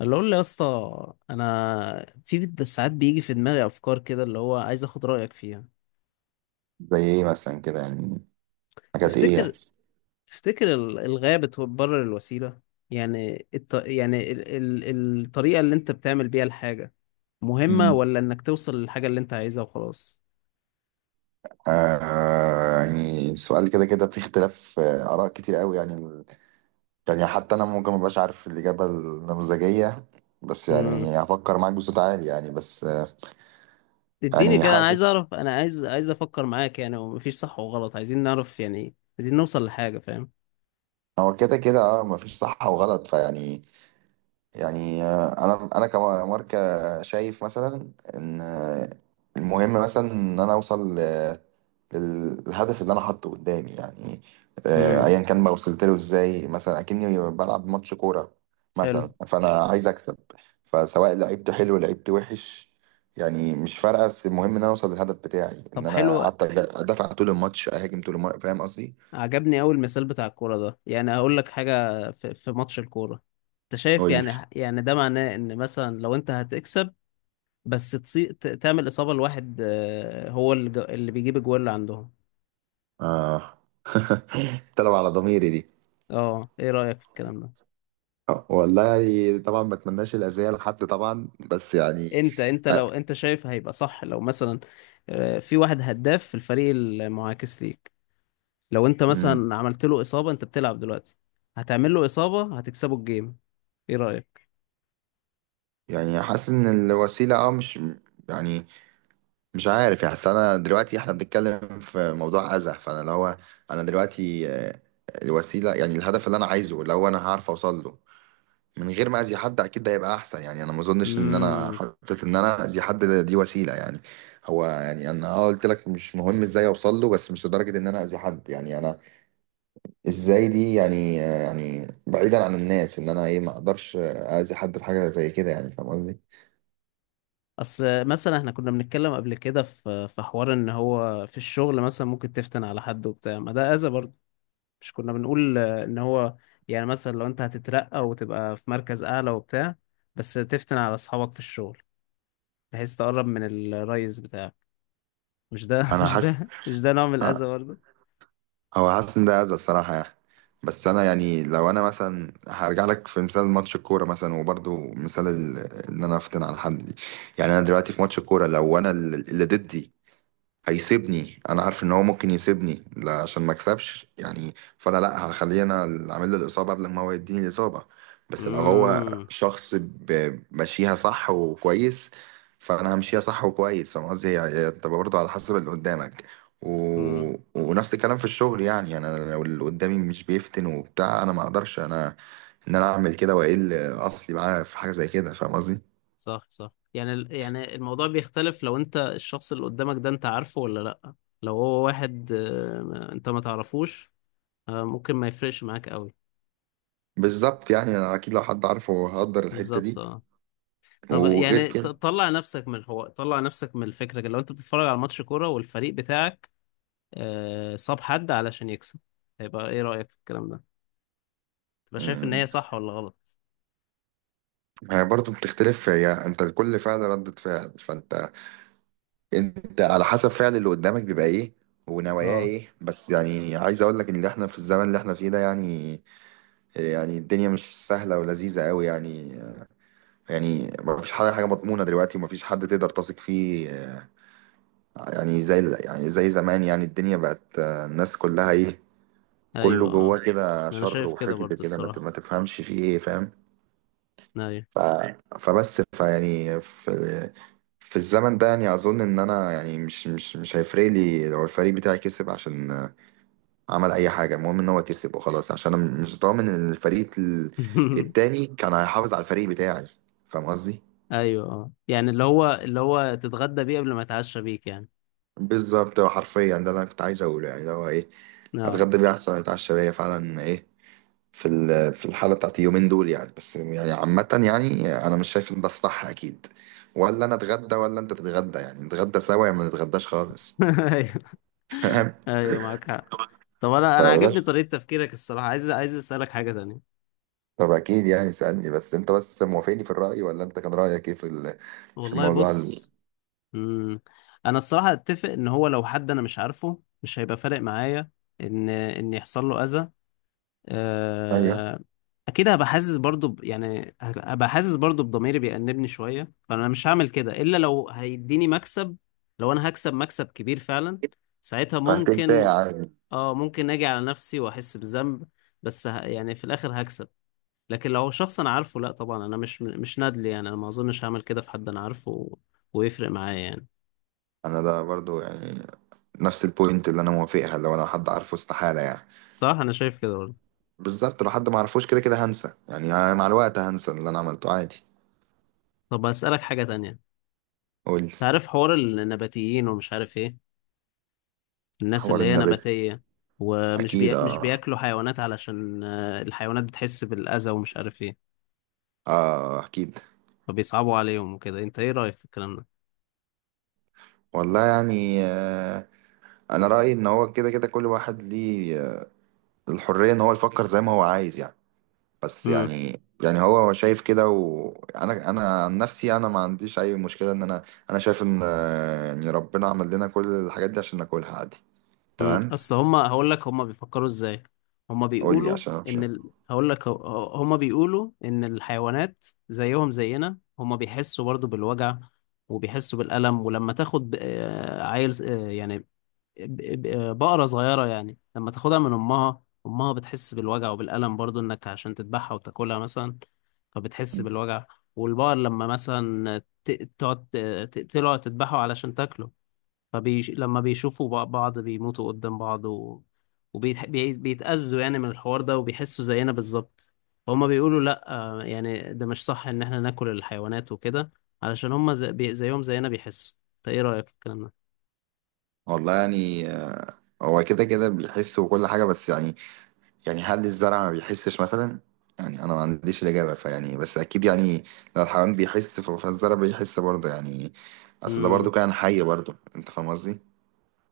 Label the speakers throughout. Speaker 1: اللي اقول له يا اسطى انا ساعات بيجي في دماغي افكار كده اللي هو عايز اخد رايك فيها.
Speaker 2: زي ايه مثلا كده يعني؟ حاجات ايه يعني؟
Speaker 1: تفتكر تفتكر الغايه بتبرر الوسيله؟ يعني الطريقه اللي انت بتعمل بيها الحاجه مهمه،
Speaker 2: امم
Speaker 1: ولا انك توصل للحاجه اللي انت عايزها وخلاص؟
Speaker 2: يعني سؤال كده كده في اختلاف، آراء كتير قوي يعني يعني حتى أنا ممكن مبقاش عارف الإجابة النموذجية. بس
Speaker 1: امم
Speaker 2: يعني هفكر معاك بصوت عالي يعني بس
Speaker 1: اديني
Speaker 2: يعني
Speaker 1: كده، انا عايز
Speaker 2: حاسس.
Speaker 1: اعرف، انا عايز افكر معاك يعني، ومفيش صح وغلط، عايزين نعرف يعني، عايزين نوصل لحاجه، فاهم؟
Speaker 2: هو كده كده اه مفيش صح وغلط فيعني يعني آه، انا كماركه شايف مثلا ان، المهم مثلا ان انا اوصل للهدف اللي انا حاطه قدامي يعني.
Speaker 1: امم
Speaker 2: ايا كان بقى وصلت له ازاي، مثلا اكني بلعب ماتش كوره
Speaker 1: حلو.
Speaker 2: مثلا، فانا عايز اكسب. فسواء لعبت حلو لعبت وحش يعني مش فارقه، بس المهم ان انا اوصل للهدف بتاعي، ان
Speaker 1: طب
Speaker 2: انا
Speaker 1: حلو،
Speaker 2: قعدت ادافع طول الماتش اهاجم طول الماتش. فاهم قصدي؟
Speaker 1: عجبني أوي المثال بتاع الكورة ده. يعني هقول لك حاجة، في ماتش الكورة، أنت شايف
Speaker 2: قول لي.
Speaker 1: يعني، يعني ده معناه إن مثلا لو أنت هتكسب بس تعمل إصابة لواحد، هو اللي بيجيب الجوال اللي عندهم.
Speaker 2: اه طلب على ضميري دي.
Speaker 1: أه، إيه رأيك في الكلام ده؟
Speaker 2: والله يعني طبعا ما اتمناش الاذيه لحد طبعا، بس يعني
Speaker 1: أنت
Speaker 2: آه،
Speaker 1: لو أنت شايف هيبقى صح، لو مثلا في واحد هداف في الفريق المعاكس ليك، لو أنت
Speaker 2: أمم،
Speaker 1: مثلا عملت له إصابة، أنت بتلعب دلوقتي، هتعمل له إصابة، هتكسبه الجيم. إيه رأيك؟
Speaker 2: يعني حاسس ان الوسيله اه مش يعني مش عارف يعني. أصل انا دلوقتي احنا بنتكلم في موضوع اذى، فانا اللي هو انا دلوقتي، الوسيله يعني الهدف اللي انا عايزه اللي هو انا هعرف اوصل له من غير ما اذي حد، اكيد ده هيبقى احسن. يعني انا ما اظنش ان انا
Speaker 1: مم.
Speaker 2: حطيت ان انا اذي حد دي وسيله يعني. هو يعني انا اه قلت لك مش مهم ازاي اوصل له، بس مش لدرجه ان انا اذي حد يعني. انا ازاي دي يعني، يعني بعيدا عن الناس، ان انا ايه ما اقدرش اذي حد في حاجه زي كده يعني. فاهم قصدي؟
Speaker 1: اصل مثلا احنا كنا بنتكلم قبل كده في حوار ان هو في الشغل مثلا ممكن تفتن على حد وبتاع، ما ده اذى برضه. مش كنا بنقول ان هو يعني مثلا لو انت هتترقى وتبقى في مركز اعلى وبتاع، بس تفتن على اصحابك في الشغل، بحيث تقرب من الريس بتاعك؟ مش ده
Speaker 2: انا
Speaker 1: مش
Speaker 2: حاسس
Speaker 1: ده مش ده نوع من الاذى برضه؟
Speaker 2: او حاسس ان ده اذى الصراحه يعني. بس انا يعني لو انا مثلا هرجع لك في مثال ماتش الكوره مثلا، وبرضو مثال ان انا افتن على حد دي، يعني انا دلوقتي في ماتش الكوره لو انا اللي ضدي هيسيبني، انا عارف ان هو ممكن يسيبني لا عشان ما اكسبش يعني، فانا لا هخليه انا اللي عامل له الاصابه قبل ما هو يديني الاصابه. بس لو هو
Speaker 1: امم.
Speaker 2: شخص ماشيها صح وكويس، فانا همشيها صح وكويس. فاهم قصدي؟ هي بتبقى برضه على حسب اللي قدامك و...
Speaker 1: امم.
Speaker 2: ونفس الكلام في الشغل يعني. يعني انا لو اللي قدامي مش بيفتن وبتاع، انا ما اقدرش انا ان انا اعمل كده واقل اصلي معاه في حاجه زي كده. فاهم قصدي؟
Speaker 1: صح صح. يعني ال- يعني الموضوع بيختلف لو انت الشخص اللي قدامك ده انت عارفه ولا لا. لو هو واحد انت ما تعرفوش، ممكن ما يفرقش معاك قوي.
Speaker 2: بالظبط يعني انا اكيد لو حد عارفه هقدر الحته
Speaker 1: بالظبط،
Speaker 2: دي.
Speaker 1: اه. طب
Speaker 2: وغير
Speaker 1: يعني
Speaker 2: كده،
Speaker 1: طلع نفسك من الحوار، طلع نفسك من الفكرة، لو انت بتتفرج على ماتش كورة والفريق بتاعك صاب حد علشان يكسب، هيبقى ايه رأيك في الكلام ده؟ تبقى شايف ان هي
Speaker 2: مم.
Speaker 1: صح ولا غلط؟
Speaker 2: هي برضه بتختلف. هي انت كل فعل ردة فعل، فانت انت على حسب فعل اللي قدامك بيبقى ايه ونواياه
Speaker 1: اه،
Speaker 2: ايه. بس يعني عايز اقول لك ان احنا في الزمن اللي احنا فيه ده يعني، يعني الدنيا مش سهلة ولذيذة قوي يعني. يعني ما فيش حاجة حاجة مضمونة دلوقتي، وما فيش حد تقدر تثق فيه. يعني زي يعني زي زمان، يعني الدنيا بقت، الناس كلها ايه، كله
Speaker 1: ايوه
Speaker 2: جواه
Speaker 1: اه.
Speaker 2: كده
Speaker 1: انا
Speaker 2: شر
Speaker 1: شايف كده
Speaker 2: وحقد
Speaker 1: برضو
Speaker 2: كده،
Speaker 1: الصراحة.
Speaker 2: ما تفهمش فيه ايه. فاهم؟
Speaker 1: ايوه.
Speaker 2: ف... فبس فيعني في في الزمن ده يعني اظن ان انا يعني مش هيفرق لي لو الفريق بتاعي كسب عشان عمل اي حاجه. المهم ان هو كسب وخلاص، عشان انا مش ضامن ان الفريق التاني كان هيحافظ على الفريق بتاعي. فاهم قصدي؟
Speaker 1: ايوه، اه. يعني اللي هو، اللي هو تتغدى بيه قبل ما يتعشى بيك يعني.
Speaker 2: بالظبط، هو حرفيا ده اللي انا كنت عايز اقوله، يعني اللي هو ايه،
Speaker 1: اه.
Speaker 2: اتغدى بيه احسن ما اتعشى بيه فعلا. ايه في في الحالة بتاعت اليومين دول يعني. بس يعني عامة يعني أنا مش شايف إن ده الصح أكيد. ولا أنا أتغدى ولا أنت تتغدى يعني، نتغدى سوا يا ما نتغداش خالص.
Speaker 1: ايوه.
Speaker 2: فاهم؟
Speaker 1: ايوه، معاك حق. طب انا، انا عاجبني
Speaker 2: فبس.
Speaker 1: طريقة تفكيرك الصراحة. عايز اسألك حاجة تانية.
Speaker 2: طب أكيد يعني سألني، بس أنت بس موافقني في الرأي ولا أنت كان رأيك إيه في في
Speaker 1: والله
Speaker 2: الموضوع
Speaker 1: بص. مم. انا الصراحه اتفق ان هو لو حد انا مش عارفه مش هيبقى فارق معايا ان يحصل له اذى.
Speaker 2: أيوه،
Speaker 1: آه، اكيد هبقى حاسس برضو يعني هبقى حاسس برضو بضميري بيأنبني شويه، فانا مش هعمل كده الا لو هيديني مكسب. لو انا هكسب مكسب كبير فعلا، ساعتها
Speaker 2: فهتكون
Speaker 1: ممكن.
Speaker 2: ساعة عادي.
Speaker 1: اه، ممكن اجي على نفسي واحس بذنب، بس يعني في الاخر هكسب. لكن لو شخص انا عارفه، لا طبعا، انا مش نادل يعني، انا ما اظنش هعمل كده في حد انا عارفه ويفرق معايا يعني.
Speaker 2: أنا ده برضو يعني نفس البوينت اللي أنا موافقها، لو أنا حد عارفه استحالة يعني.
Speaker 1: صح، انا شايف كده برضه.
Speaker 2: بالظبط، لو حد ما عرفوش كده كده هنسى، يعني أنا مع الوقت هنسى اللي أنا عملته عادي.
Speaker 1: طب اسالك حاجه تانية.
Speaker 2: قول لي.
Speaker 1: تعرف حوار النباتيين ومش عارف ايه؟ الناس
Speaker 2: حوار
Speaker 1: اللي هي
Speaker 2: النبات؟
Speaker 1: نباتيه
Speaker 2: أكيد
Speaker 1: مش
Speaker 2: اه.
Speaker 1: بياكلوا حيوانات علشان الحيوانات بتحس بالاذى ومش عارف ايه،
Speaker 2: اه اكيد.
Speaker 1: فبيصعبوا عليهم وكده. انت ايه رايك في الكلام ده؟
Speaker 2: والله يعني آه، انا رايي ان هو كده كده كل واحد ليه، الحريه ان هو يفكر زي ما هو عايز يعني. بس
Speaker 1: امم.
Speaker 2: يعني يعني هو شايف كده، وانا انا عن نفسي انا ما عنديش اي مشكله ان انا انا شايف ان، يعني ربنا عمل لنا كل الحاجات دي عشان ناكلها عادي.
Speaker 1: امم.
Speaker 2: تمام.
Speaker 1: اصل هم، هقول لك هم بيفكروا ازاي. هم
Speaker 2: قول لي
Speaker 1: بيقولوا
Speaker 2: عشان أنا مش.
Speaker 1: ان هقول لك، هم بيقولوا ان الحيوانات زيهم زينا، هم بيحسوا برضه بالوجع وبيحسوا بالألم. ولما تاخد، عيل، يعني بقرة صغيرة، يعني لما تاخدها من أمها، أمها بتحس بالوجع وبالألم برضو، إنك عشان تذبحها وتاكلها مثلا، فبتحس بالوجع. والبقر لما مثلا ت- تقعد ت- تقتله أو تذبحه علشان تاكله، لما بيشوفوا بعض بيموتوا قدام بعض وبيتأذوا يعني من الحوار ده، وبيحسوا زينا بالظبط. فهم بيقولوا لأ، يعني ده مش صح إن إحنا ناكل الحيوانات وكده، علشان هم زيهم زينا بيحسوا. أنت إيه رأيك في الكلام
Speaker 2: والله يعني هو كده كده بيحس وكل حاجه، بس يعني يعني هل الزرع ما بيحسش مثلا؟ يعني انا ما عنديش الاجابه فيعني. بس اكيد يعني لو الحيوان بيحس، فالزرع بيحس برضه يعني. اصل ده برضه
Speaker 1: ده؟
Speaker 2: كائن حي برضه. انت فاهم قصدي؟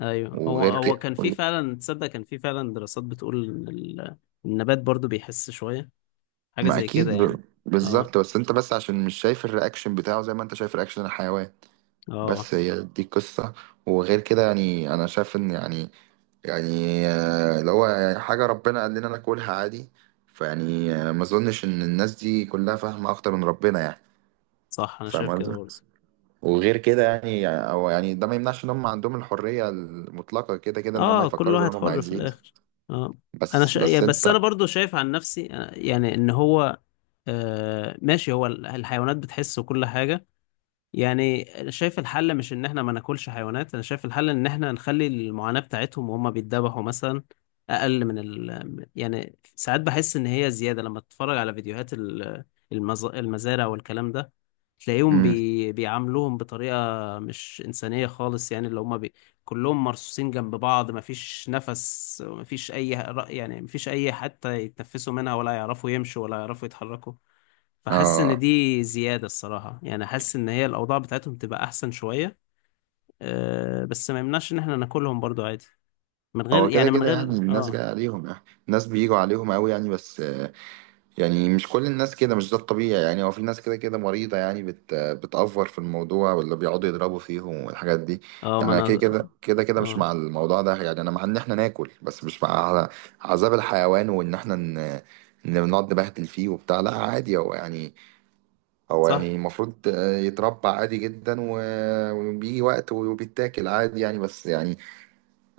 Speaker 1: ايوه. هو
Speaker 2: وغير
Speaker 1: هو
Speaker 2: كده
Speaker 1: كان في فعلا، تصدق كان في فعلا دراسات بتقول ان النبات برضو بيحس شويه، حاجه
Speaker 2: ما
Speaker 1: زي كده
Speaker 2: اكيد
Speaker 1: يعني. اه.
Speaker 2: بالظبط، بس انت بس عشان مش شايف الرياكشن بتاعه زي ما انت شايف رياكشن الحيوان.
Speaker 1: اه.
Speaker 2: بس هي دي القصه. وغير كده يعني انا شايف ان يعني، يعني اللي هو يعني حاجه ربنا قال لنا ناكلها عادي. فيعني ما اظنش ان الناس دي كلها فاهمه اكتر من ربنا يعني.
Speaker 1: صح، انا
Speaker 2: فاهم
Speaker 1: شايف كده
Speaker 2: قصدي؟
Speaker 1: برضو.
Speaker 2: وغير كده يعني او يعني ده ما يمنعش ان هم عندهم الحريه المطلقه كده كده ان هم
Speaker 1: اه، كل
Speaker 2: يفكروا زي
Speaker 1: واحد
Speaker 2: ما هم
Speaker 1: حر في
Speaker 2: عايزين.
Speaker 1: الاخر. اه.
Speaker 2: بس بس
Speaker 1: بس انا
Speaker 2: انت.
Speaker 1: برضو شايف عن نفسي، يعني ان هو، آه ماشي، هو ال- الحيوانات بتحس وكل حاجه، يعني انا شايف الحل مش ان احنا ما ناكلش حيوانات. انا شايف الحل ان احنا نخلي المعاناة بتاعتهم وهم بيتذبحوا مثلا اقل من يعني ساعات بحس ان هي زيادة. لما تتفرج على فيديوهات المزارع والكلام ده، تلاقيهم
Speaker 2: امم
Speaker 1: بيعاملوهم بطريقة مش إنسانية خالص، يعني اللي هم كلهم مرصوصين جنب بعض، مفيش نفس، مفيش اي يعني مفيش اي حتى يتنفسوا منها، ولا يعرفوا يمشوا، ولا يعرفوا يتحركوا. فحاسس ان
Speaker 2: اه.
Speaker 1: دي زيادة الصراحة. يعني حاسس ان هي الاوضاع بتاعتهم تبقى احسن شوية. أه، بس ما يمنعش ان احنا ناكلهم برضو عادي، من غير
Speaker 2: هو كده
Speaker 1: يعني، من
Speaker 2: كده
Speaker 1: غير
Speaker 2: يعني الناس
Speaker 1: اه.
Speaker 2: جايه عليهم يعني، الناس بيجوا عليهم قوي يعني. بس يعني مش كل الناس كده، مش ده الطبيعي يعني. هو في ناس كده كده مريضه يعني، بت بتأفور في الموضوع، ولا بيقعدوا يضربوا فيهم والحاجات دي.
Speaker 1: اه.
Speaker 2: يعني
Speaker 1: ما
Speaker 2: انا كده
Speaker 1: انا.
Speaker 2: كده كده كده مش
Speaker 1: اه.
Speaker 2: مع الموضوع ده يعني. انا مع ان احنا ناكل، بس مش مع عذاب الحيوان وان احنا ان بنقعد نبهدل فيه وبتاع. لا عادي، هو يعني هو
Speaker 1: صح.
Speaker 2: يعني المفروض يتربى عادي جدا و، وبيجي وقت وبيتاكل عادي يعني. بس يعني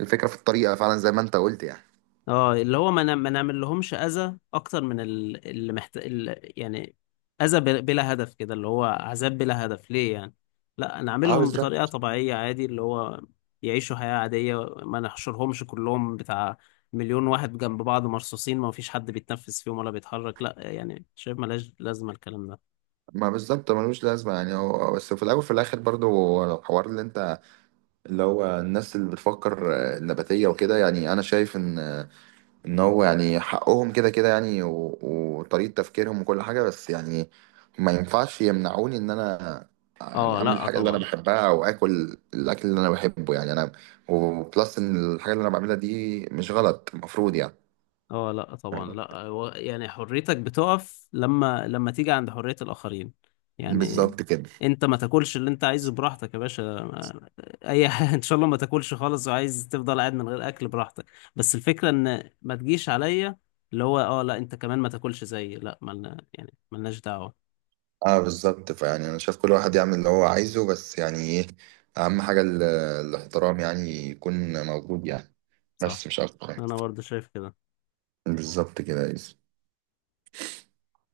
Speaker 2: الفكرة في الطريقة فعلا زي ما انت قلت يعني.
Speaker 1: اه، اللي هو ما نعملهمش اذى اكتر من يعني اذى بلا هدف كده، اللي هو عذاب بلا هدف ليه يعني. لا
Speaker 2: اه
Speaker 1: نعملهم بطريقة
Speaker 2: بالظبط.
Speaker 1: طبيعية عادي، اللي هو يعيشوا حياة عادية، ما نحشرهمش كلهم بتاع مليون واحد جنب بعض مرصوصين، ما فيش حد بيتنفس فيهم ولا بيتحرك، لا يعني. شايف ملاش لازمة الكلام ده.
Speaker 2: ما بالظبط ملوش لازمة يعني. هو بس في الأول وفي الآخر برضو هو الحوار اللي انت، اللي هو الناس اللي بتفكر، النباتية وكده، يعني أنا شايف إن ان هو يعني حقهم كده كده يعني وطريقة تفكيرهم وكل حاجة. بس يعني ما ينفعش يمنعوني ان انا يعني
Speaker 1: اه،
Speaker 2: اعمل
Speaker 1: لا
Speaker 2: الحاجة اللي انا
Speaker 1: طبعا.
Speaker 2: بحبها او اكل الاكل اللي انا بحبه يعني. انا وبلس ان الحاجة اللي انا بعملها دي مش غلط المفروض يعني.
Speaker 1: اه، لا طبعا، لا. هو يعني حريتك بتقف لما، لما تيجي عند حرية الآخرين يعني.
Speaker 2: بالظبط كده.
Speaker 1: انت ما تاكلش اللي انت عايزه براحتك يا باشا، اي حاجة، ان شاء الله ما تاكلش خالص وعايز تفضل قاعد من غير اكل، براحتك. بس الفكرة ان ما تجيش عليا، اللي هو اه لا، انت كمان ما تاكلش زيي، لا، ملنا يعني ملناش دعوة.
Speaker 2: اه بالظبط، فيعني انا شايف كل واحد يعمل اللي هو عايزه، بس يعني ايه اهم حاجة الاحترام يعني يكون موجود يعني، بس
Speaker 1: صح،
Speaker 2: مش اكتر يعني.
Speaker 1: انا برضه شايف كده.
Speaker 2: بالظبط كده.